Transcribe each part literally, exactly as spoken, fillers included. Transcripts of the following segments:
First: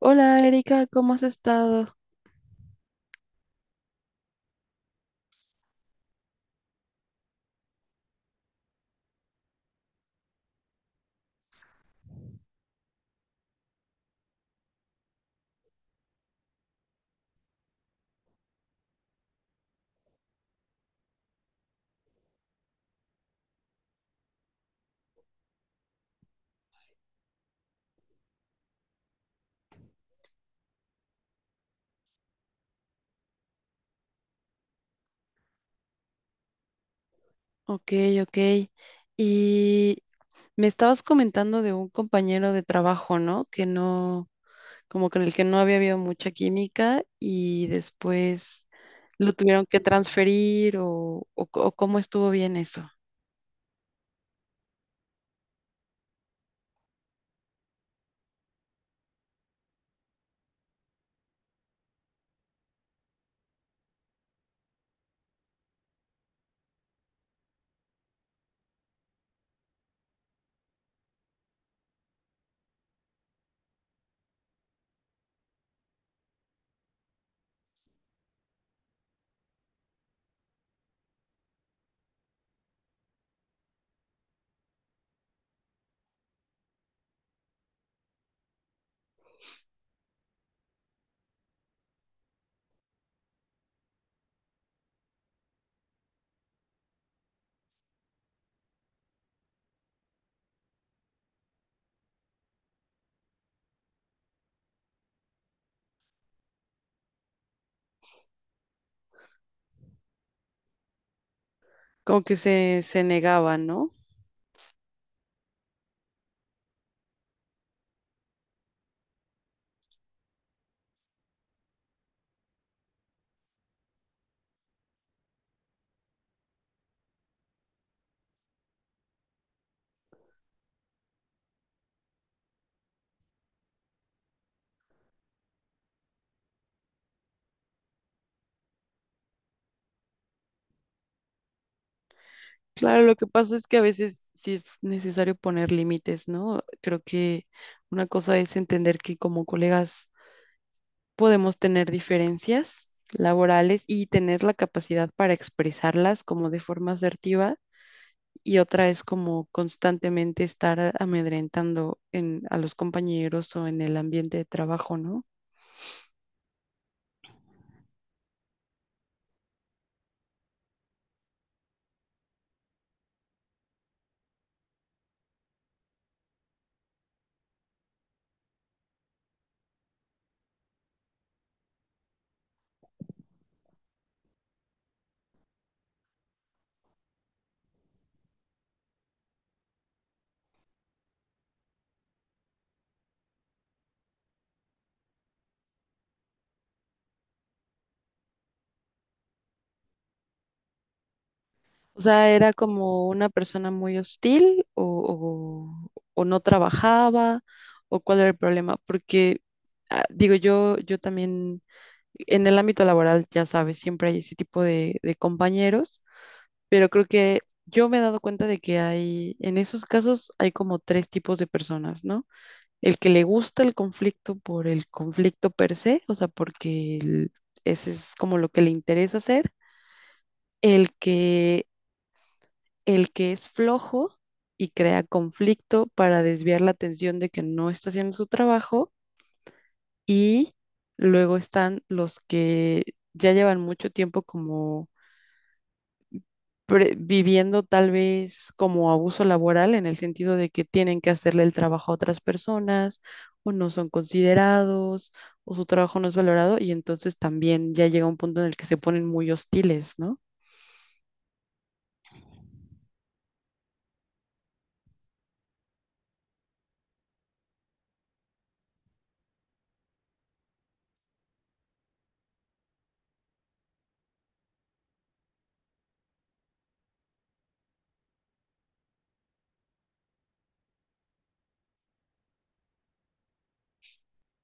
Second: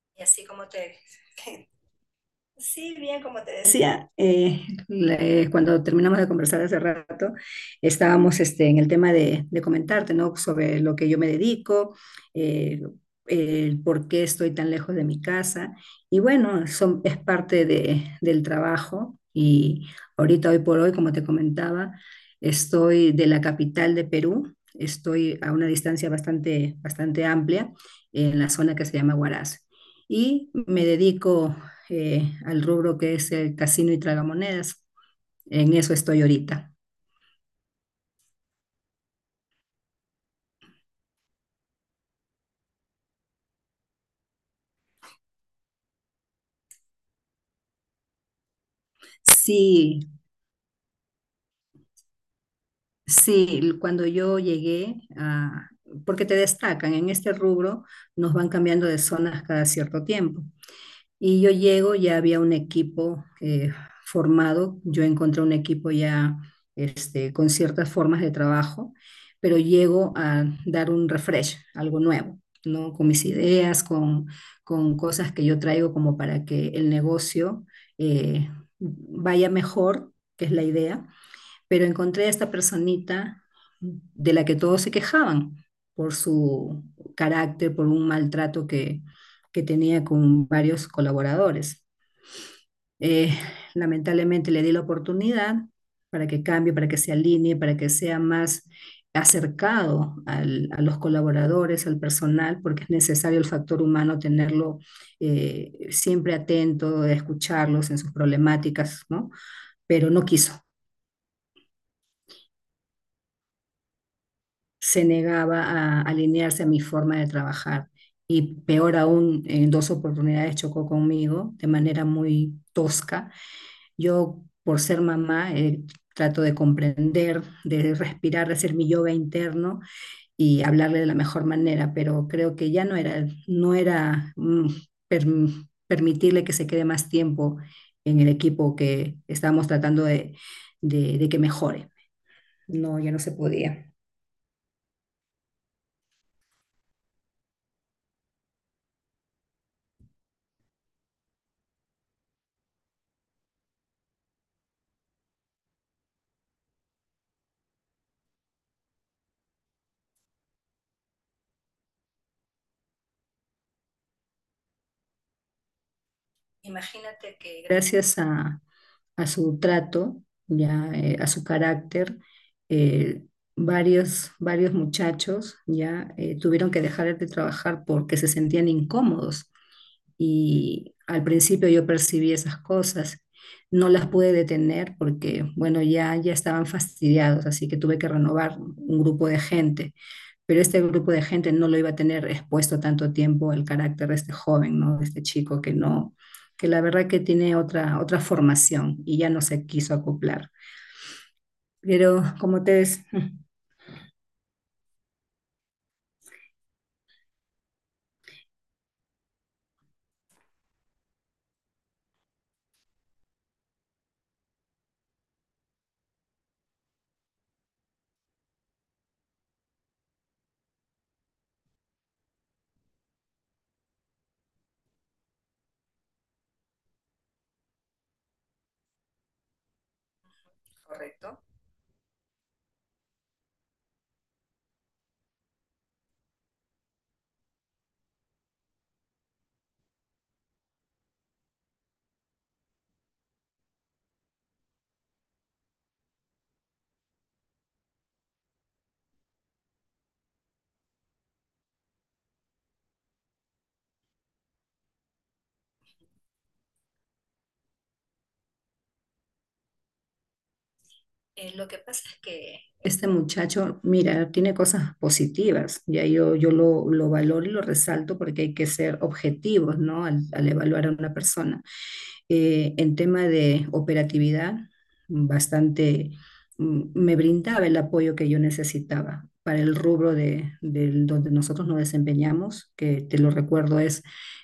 Hola, Erika, ¿cómo has estado? Sí, bien, como te decía, eh, le- cuando terminamos de conversar hace rato, estábamos este, en el tema de, de comentarte, ¿no? Sobre lo que yo me dedico, eh, el por qué estoy tan lejos de mi casa. Y bueno, son, es parte de- del trabajo. Y ahorita, hoy por hoy, como te comentaba, estoy de la capital de Perú, estoy a una distancia bastante, bastante amplia en la zona que se llama Huaraz y me dedico eh, al rubro que es el casino y tragamonedas. En eso estoy ahorita. Ok, ok. Y me estabas comentando de un compañero de trabajo, ¿no? Que no, como con el que no había habido mucha química y después lo tuvieron que Sí, transferir o, o c- o cómo estuvo bien eso. sí, cuando yo llegué a, porque te destacan en este rubro, nos van cambiando de zonas cada cierto tiempo. Y yo llego, ya había un equipo eh, formado, yo encontré un equipo ya este, con ciertas formas de trabajo, pero llego a dar un refresh, algo nuevo, ¿no? Con mis ideas, con, con cosas que yo traigo como para que el negocio eh, vaya mejor, que es la idea, pero encontré a esta personita de la que todos se quejaban por su carácter, por un maltrato que, que tenía con varios colaboradores. Eh, Lamentablemente le di la oportunidad para que cambie, para que se alinee, para que sea más acercado al- a los colaboradores, al personal, porque es necesario el factor humano tenerlo eh, siempre atento, escucharlos en sus problemáticas, ¿no? Pero no quiso, Como que se, se negaba, ¿no? se negaba a alinearse a mi forma de trabajar. Y peor aún, en dos oportunidades chocó conmigo de manera muy tosca. Yo, por ser mamá, eh, trato de comprender, de respirar, de hacer mi yoga interno y hablarle de la mejor manera, pero creo que ya no era, no era mm, per- permitirle que se quede más tiempo en el equipo que estábamos tratando de, de de que mejore. No, Claro, ya lo no que se pasa es que a podía. veces sí es necesario poner límites, ¿no? Creo que una cosa es entender que como colegas podemos tener diferencias laborales y tener la capacidad para expresarlas como de forma asertiva, y otra es como constantemente estar amedrentando en, a los compañeros o en el ambiente de trabajo, ¿no? Imagínate que gracias a, a su trato, ya eh, a su carácter, eh, varios, varios muchachos ya eh, tuvieron que dejar de trabajar porque se sentían incómodos. Y al principio yo percibí esas cosas. No las pude detener porque, bueno, ya, ya estaban fastidiados, así que tuve que renovar un grupo de gente, pero este grupo de gente no lo iba a tener expuesto tanto tiempo el carácter de este joven, ¿no? De este chico que no, que la verdad que tiene otra, otra formación y ya no se quiso acoplar. O Pero sea, ¿era como te ves, como una persona muy hostil o, o- o no trabajaba o cuál era el problema? Porque ah, digo yo, yo también en el ámbito laboral, ya sabes, siempre hay ese tipo de, de compañeros, pero creo que yo me he dado cuenta de que hay, en esos casos hay como tres tipos de personas, ¿no? El que le gusta el conflicto por el conflicto per se, o sea, porque el- ese es como lo que le interesa hacer; el que, el que es flojo y crea conflicto para desviar la atención de que no está haciendo su trabajo, y luego están los que ya llevan mucho tiempo como pre- viviendo tal vez como abuso laboral, en el sentido de que tienen que hacerle el trabajo a otras personas o no son considerados o su trabajo no es valorado, y entonces también ya llega un punto en el que se ponen muy hostiles, ¿no? este muchacho, mira, tiene cosas positivas, ya yo, yo lo, lo valoro y lo resalto porque hay que ser objetivos, ¿no? Al, al evaluar a una persona. Eh, en tema de operatividad, bastante mm, me brindaba el apoyo que yo necesitaba para el rubro de, del- donde nosotros nos desempeñamos, que te lo recuerdo es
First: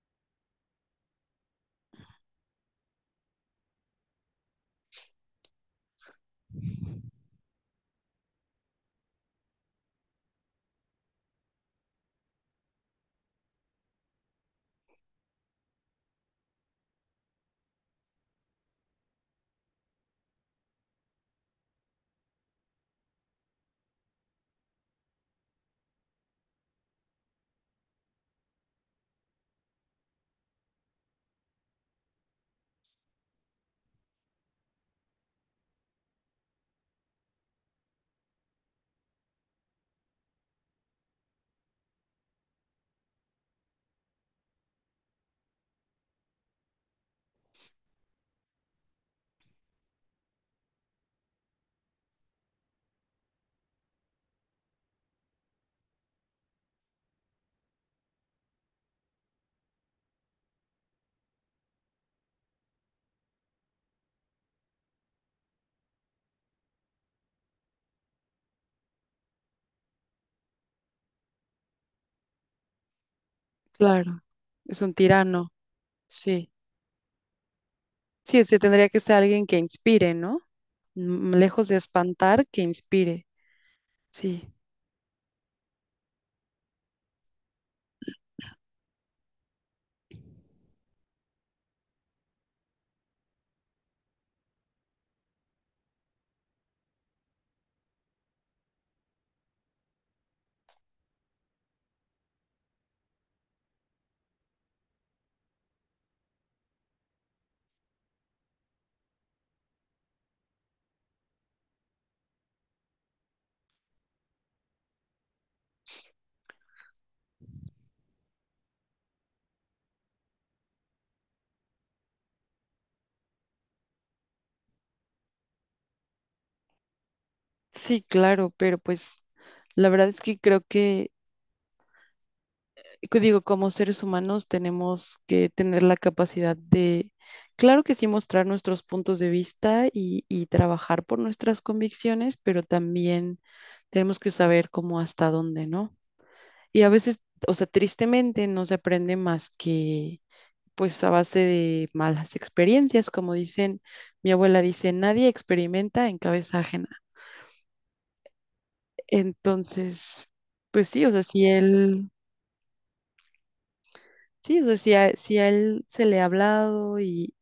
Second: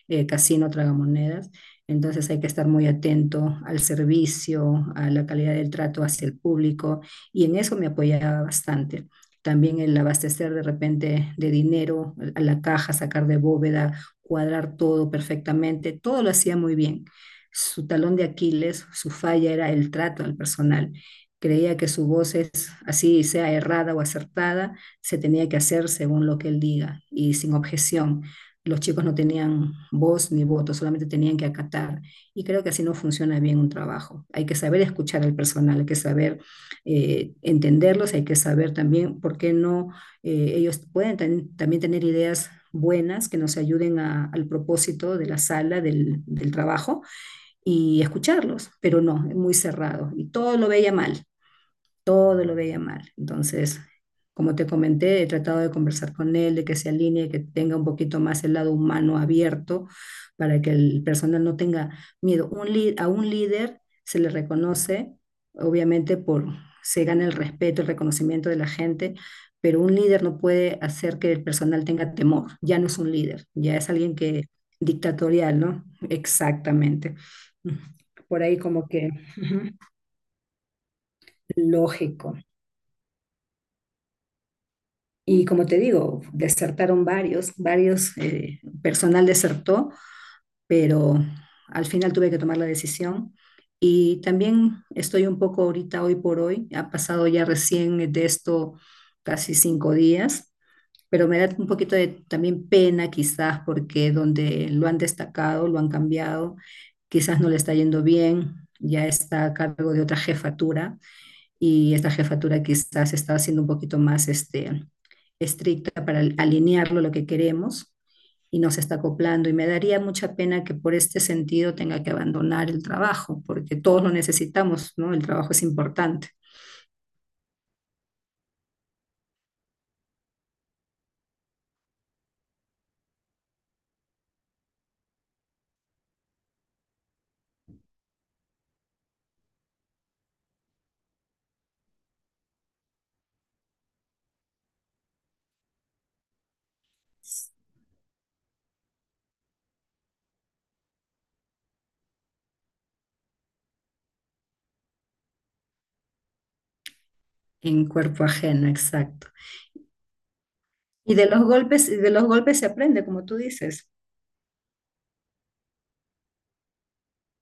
eh, casino tragamonedas. Entonces hay que estar muy atento al servicio, a la calidad del trato hacia el público y en eso me apoyaba bastante. También el abastecer de repente de dinero a la caja, sacar de bóveda, cuadrar todo perfectamente, todo lo hacía muy bien. Su talón de Aquiles, su falla era el trato al personal. Creía que su voz es así, sea errada o acertada, se tenía que hacer según lo que él diga y sin objeción. Los chicos no tenían voz ni voto, solamente tenían que acatar. Y creo que así no funciona bien un trabajo. Hay que saber escuchar al personal, hay que saber eh, entenderlos, hay que saber también por qué no eh, ellos pueden ten- también tener ideas buenas que nos ayuden a- al propósito de la sala, del, del trabajo, y escucharlos, pero no, es muy cerrado y todo lo veía mal, todo lo veía mal. Entonces, como te comenté, he tratado de conversar con él, de que se alinee, que tenga un poquito más el lado humano abierto para que el personal no tenga miedo. Un lí- a un líder se le reconoce, obviamente, por, se gana el respeto, el reconocimiento de la gente, pero un líder no puede hacer que el personal tenga temor. Ya no es un líder, ya es alguien Claro, que es un tirano, dictatorial, ¿no? sí. Exactamente. Sí, Por sí, ahí como tendría que que ser alguien que ujú, inspire, ¿no? Mm, lejos de lógico. espantar, que inspire. Sí, Y como te digo, desertaron varios, varios, eh, personal desertó, pero al final tuve que tomar la decisión. Y también estoy un poco ahorita, hoy por hoy, ha pasado ya recién de esto casi cinco días, pero me da un poquito de también pena quizás porque donde lo han destacado, lo han cambiado, quizás no le está yendo bien, ya está a cargo de otra jefatura y esta jefatura quizás está siendo un poquito más este, estricta para alinearlo a lo que queremos y nos está acoplando. Y me daría mucha pena que por este sentido tenga que abandonar el trabajo, porque todos lo necesitamos, ¿no? El trabajo es importante sí, claro, pero pues la verdad es que creo que que digo, como seres humanos tenemos que tener la capacidad de, claro que sí, mostrar nuestros puntos de vista y, y trabajar por nuestras convicciones, pero también tenemos que saber cómo, hasta dónde, ¿no? Y a veces, o sea, tristemente no se aprende más que pues a base de malas experiencias. Como dicen, mi abuela dice, nadie experimenta en cabeza ajena. en cuerpo ajeno, exacto. Entonces, pues sí, o Y sea, de los si golpes, él, de los golpes se aprende, como tú dices. sí, o sea, si a, si a él se le ha hablado y,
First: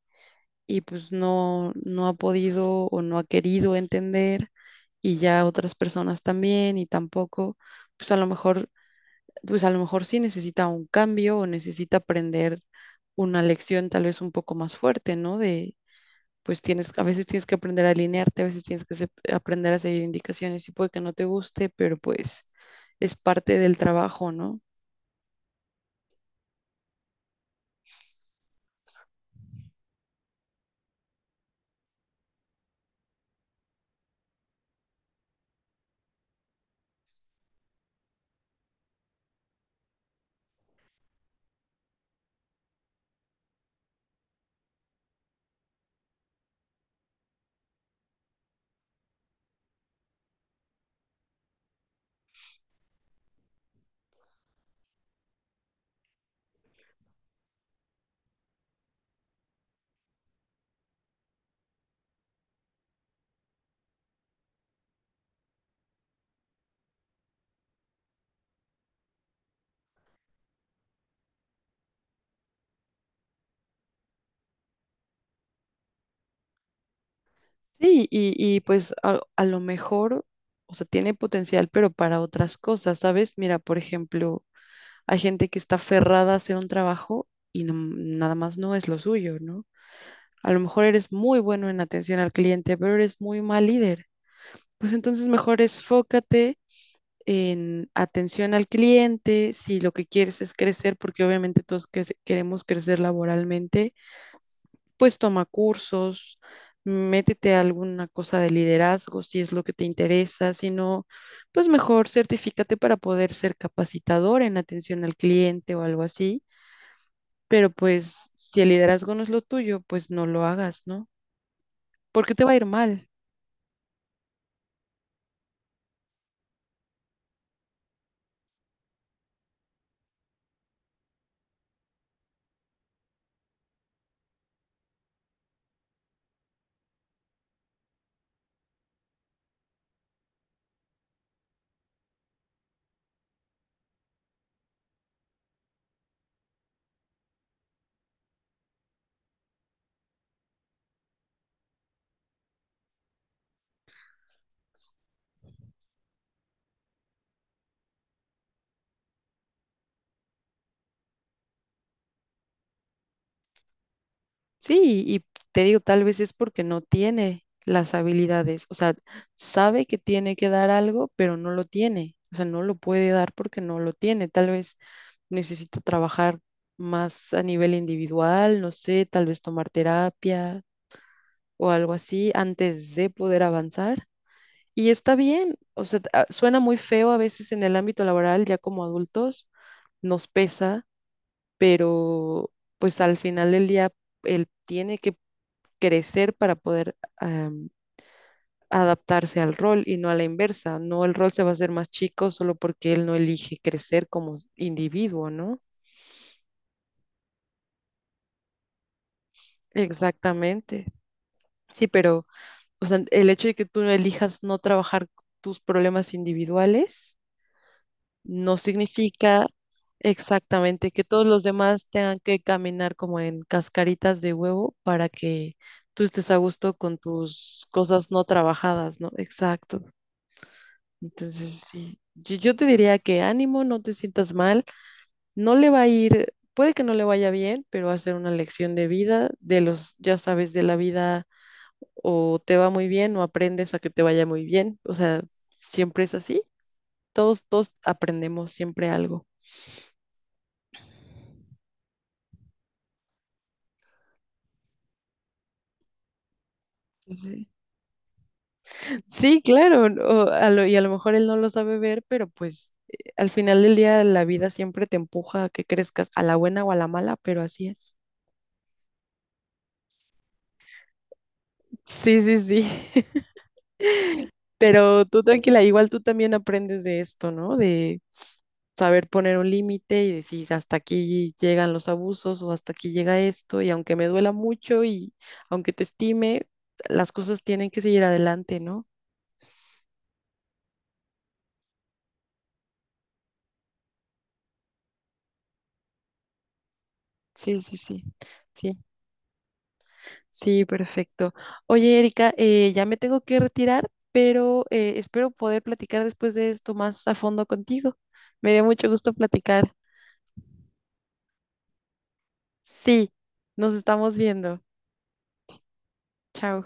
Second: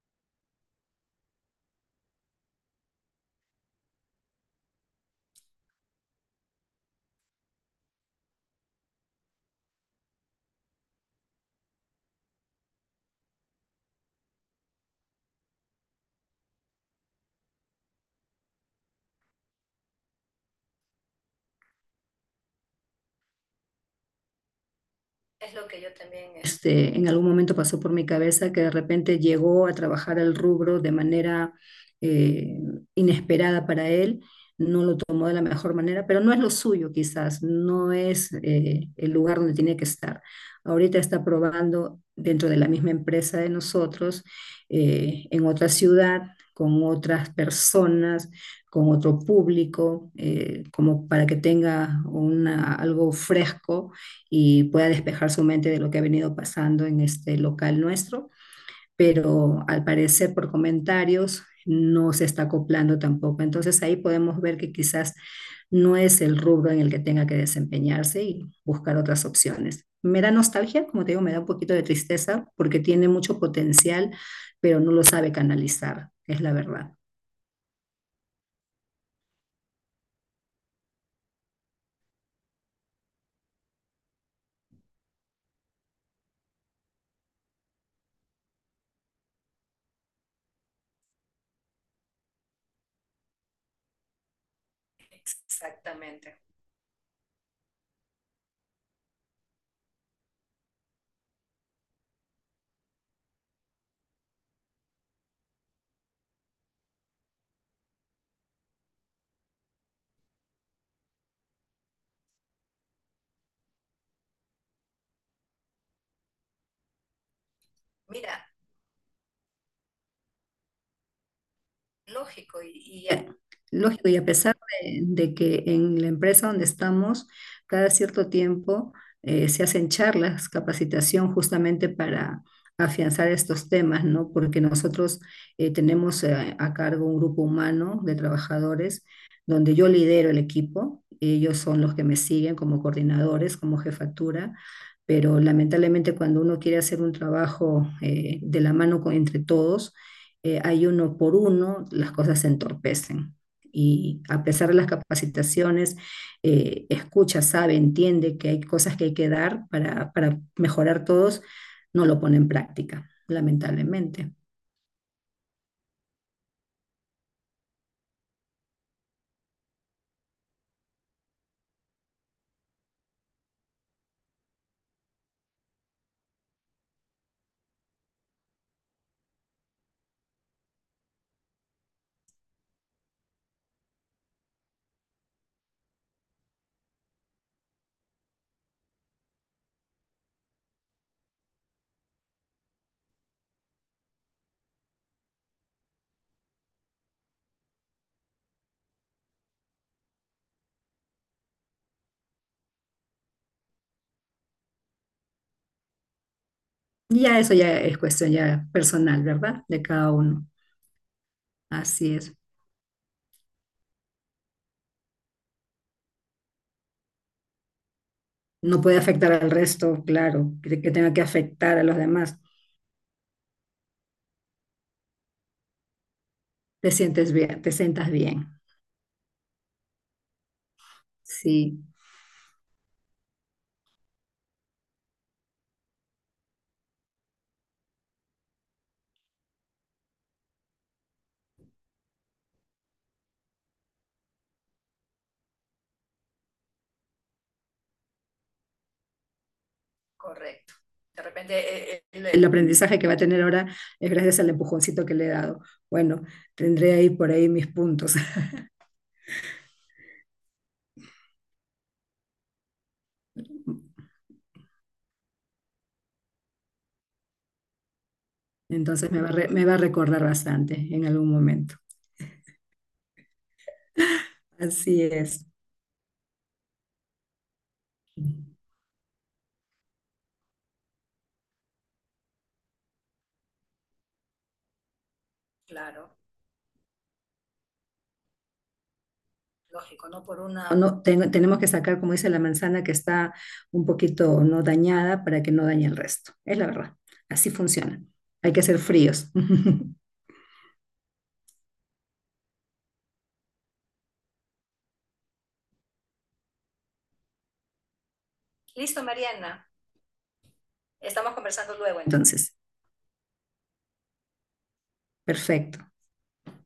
y pues no, no ha podido o no ha querido entender, y ya otras personas también y tampoco, pues a lo mejor, pues a lo mejor sí necesita un cambio o necesita aprender una lección tal vez un poco más fuerte, ¿no? De, pues tienes, a veces tienes que aprender a alinearte, a veces tienes que se- aprender a seguir indicaciones, y puede que no te guste, pero pues es parte del trabajo, ¿no? Este, en algún momento pasó por mi cabeza que de repente llegó a trabajar el rubro de manera eh, inesperada para él, no lo tomó de la mejor manera, pero no es lo suyo quizás, no es, eh, el lugar donde tiene que estar. Ahorita está probando dentro de la misma empresa de nosotros, eh, en otra ciudad, con otras personas, con otro público, eh, como para que tenga una, algo fresco y pueda despejar su mente de lo que ha venido pasando en este local nuestro, pero al parecer por comentarios no se está acoplando tampoco. Entonces ahí podemos ver que quizás no es el rubro en el que tenga que desempeñarse y buscar otras opciones. Me da nostalgia, como te digo, me da un poquito de tristeza porque tiene mucho potencial, pero no lo sabe canalizar, es la verdad. Sí, y, y pues a, a lo mejor, o sea, tiene potencial, pero para otras cosas, ¿sabes? Mira, por ejemplo, hay gente que está aferrada a hacer un trabajo y no- nada más no es lo suyo, ¿no? A lo mejor eres muy bueno en atención al cliente, pero eres muy mal líder. Pues entonces mejor esfócate en atención al cliente, si lo que quieres es crecer, porque obviamente todos que- queremos crecer laboralmente, pues toma cursos, métete a alguna cosa de liderazgo si es lo que te interesa, si no, pues mejor certifícate para poder ser capacitador en atención al cliente o algo así, pero pues si el liderazgo no es lo tuyo, pues no lo hagas, ¿no? Porque te va a ir mal. Eh, Lógico, y a pesar de, de que en la empresa donde estamos, cada cierto tiempo eh, se hacen charlas, capacitación justamente para afianzar estos temas, ¿no? Porque nosotros eh, tenemos eh, a cargo un grupo humano de trabajadores donde yo lidero el equipo, ellos son los que me siguen como coordinadores, como jefatura, pero lamentablemente cuando uno quiere hacer un trabajo eh, de la mano con- entre todos, eh, hay uno por uno, las cosas se entorpecen. Y a pesar de las capacitaciones, eh, escucha, sabe, entiende que hay cosas que hay que dar para, para mejorar todos, no lo pone en práctica, lamentablemente. Sí, y te digo, tal vez es porque no tiene las habilidades, o sea, sabe que tiene que dar algo, pero no lo tiene, o sea, no lo puede dar porque no lo tiene, tal vez necesita trabajar más a nivel individual, no sé, tal vez tomar terapia o algo así antes de poder avanzar. Y está bien, o sea, a- suena muy feo a veces en el ámbito laboral, ya como adultos, nos pesa, pero pues al final del día él tiene que crecer para poder um, adaptarse al rol y no a la inversa. No, el rol se va a hacer más chico solo porque él no elige crecer como individuo, ¿no? Y ya eso ya es cuestión ya personal, ¿verdad? De cada uno. Exactamente. Sí, Así pero es. o sea, el hecho de que tú no elijas no trabajar tus problemas individuales no No puede afectar significa al resto, claro, que, exactamente que que tenga que todos los afectar a demás los tengan demás. que caminar como en cascaritas de huevo para que tú estés a gusto Te con sientes bien, tus te cosas sientas no bien. trabajadas, ¿no? Exacto. Entonces, Sí. sí, yo, yo te diría que ánimo, no te sientas mal, no le va a ir, puede que no le vaya bien, pero va a ser una lección de vida, de los, ya sabes, de la vida, o te va muy bien o aprendes a que te vaya muy bien, o sea, siempre es así, todos, todos aprendemos siempre algo. De repente eh, el, el aprendizaje que va a tener ahora es gracias al empujoncito que le he dado. Bueno, tendré ahí por Sí, ahí mis puntos. sí, claro, o a lo- y a lo mejor él no lo sabe ver, pero pues eh, al final del día la vida siempre te empuja a que crezcas a la buena o a la mala, pero así es. Entonces me va a, re- me va a recordar bastante en algún momento. Sí, sí, sí. Así Pero tú es. tranquila, igual tú también aprendes de esto, ¿no? De saber poner un límite y decir hasta aquí llegan los abusos o hasta aquí llega esto, y aunque me duela mucho y aunque te estime, las cosas tienen que seguir adelante, ¿no? No, ten- tenemos que sacar, como dice la manzana, que está un poquito no dañada para que no dañe el resto. Es la verdad. Así Sí, sí, sí, funciona. Hay que sí, ser fríos. sí, perfecto. Oye, Erika, eh, ya me tengo que retirar, pero eh, espero poder platicar después de esto más a fondo contigo. Me dio mucho gusto platicar. entonces. Entonces, Sí, nos estamos viendo. perfecto. Chao.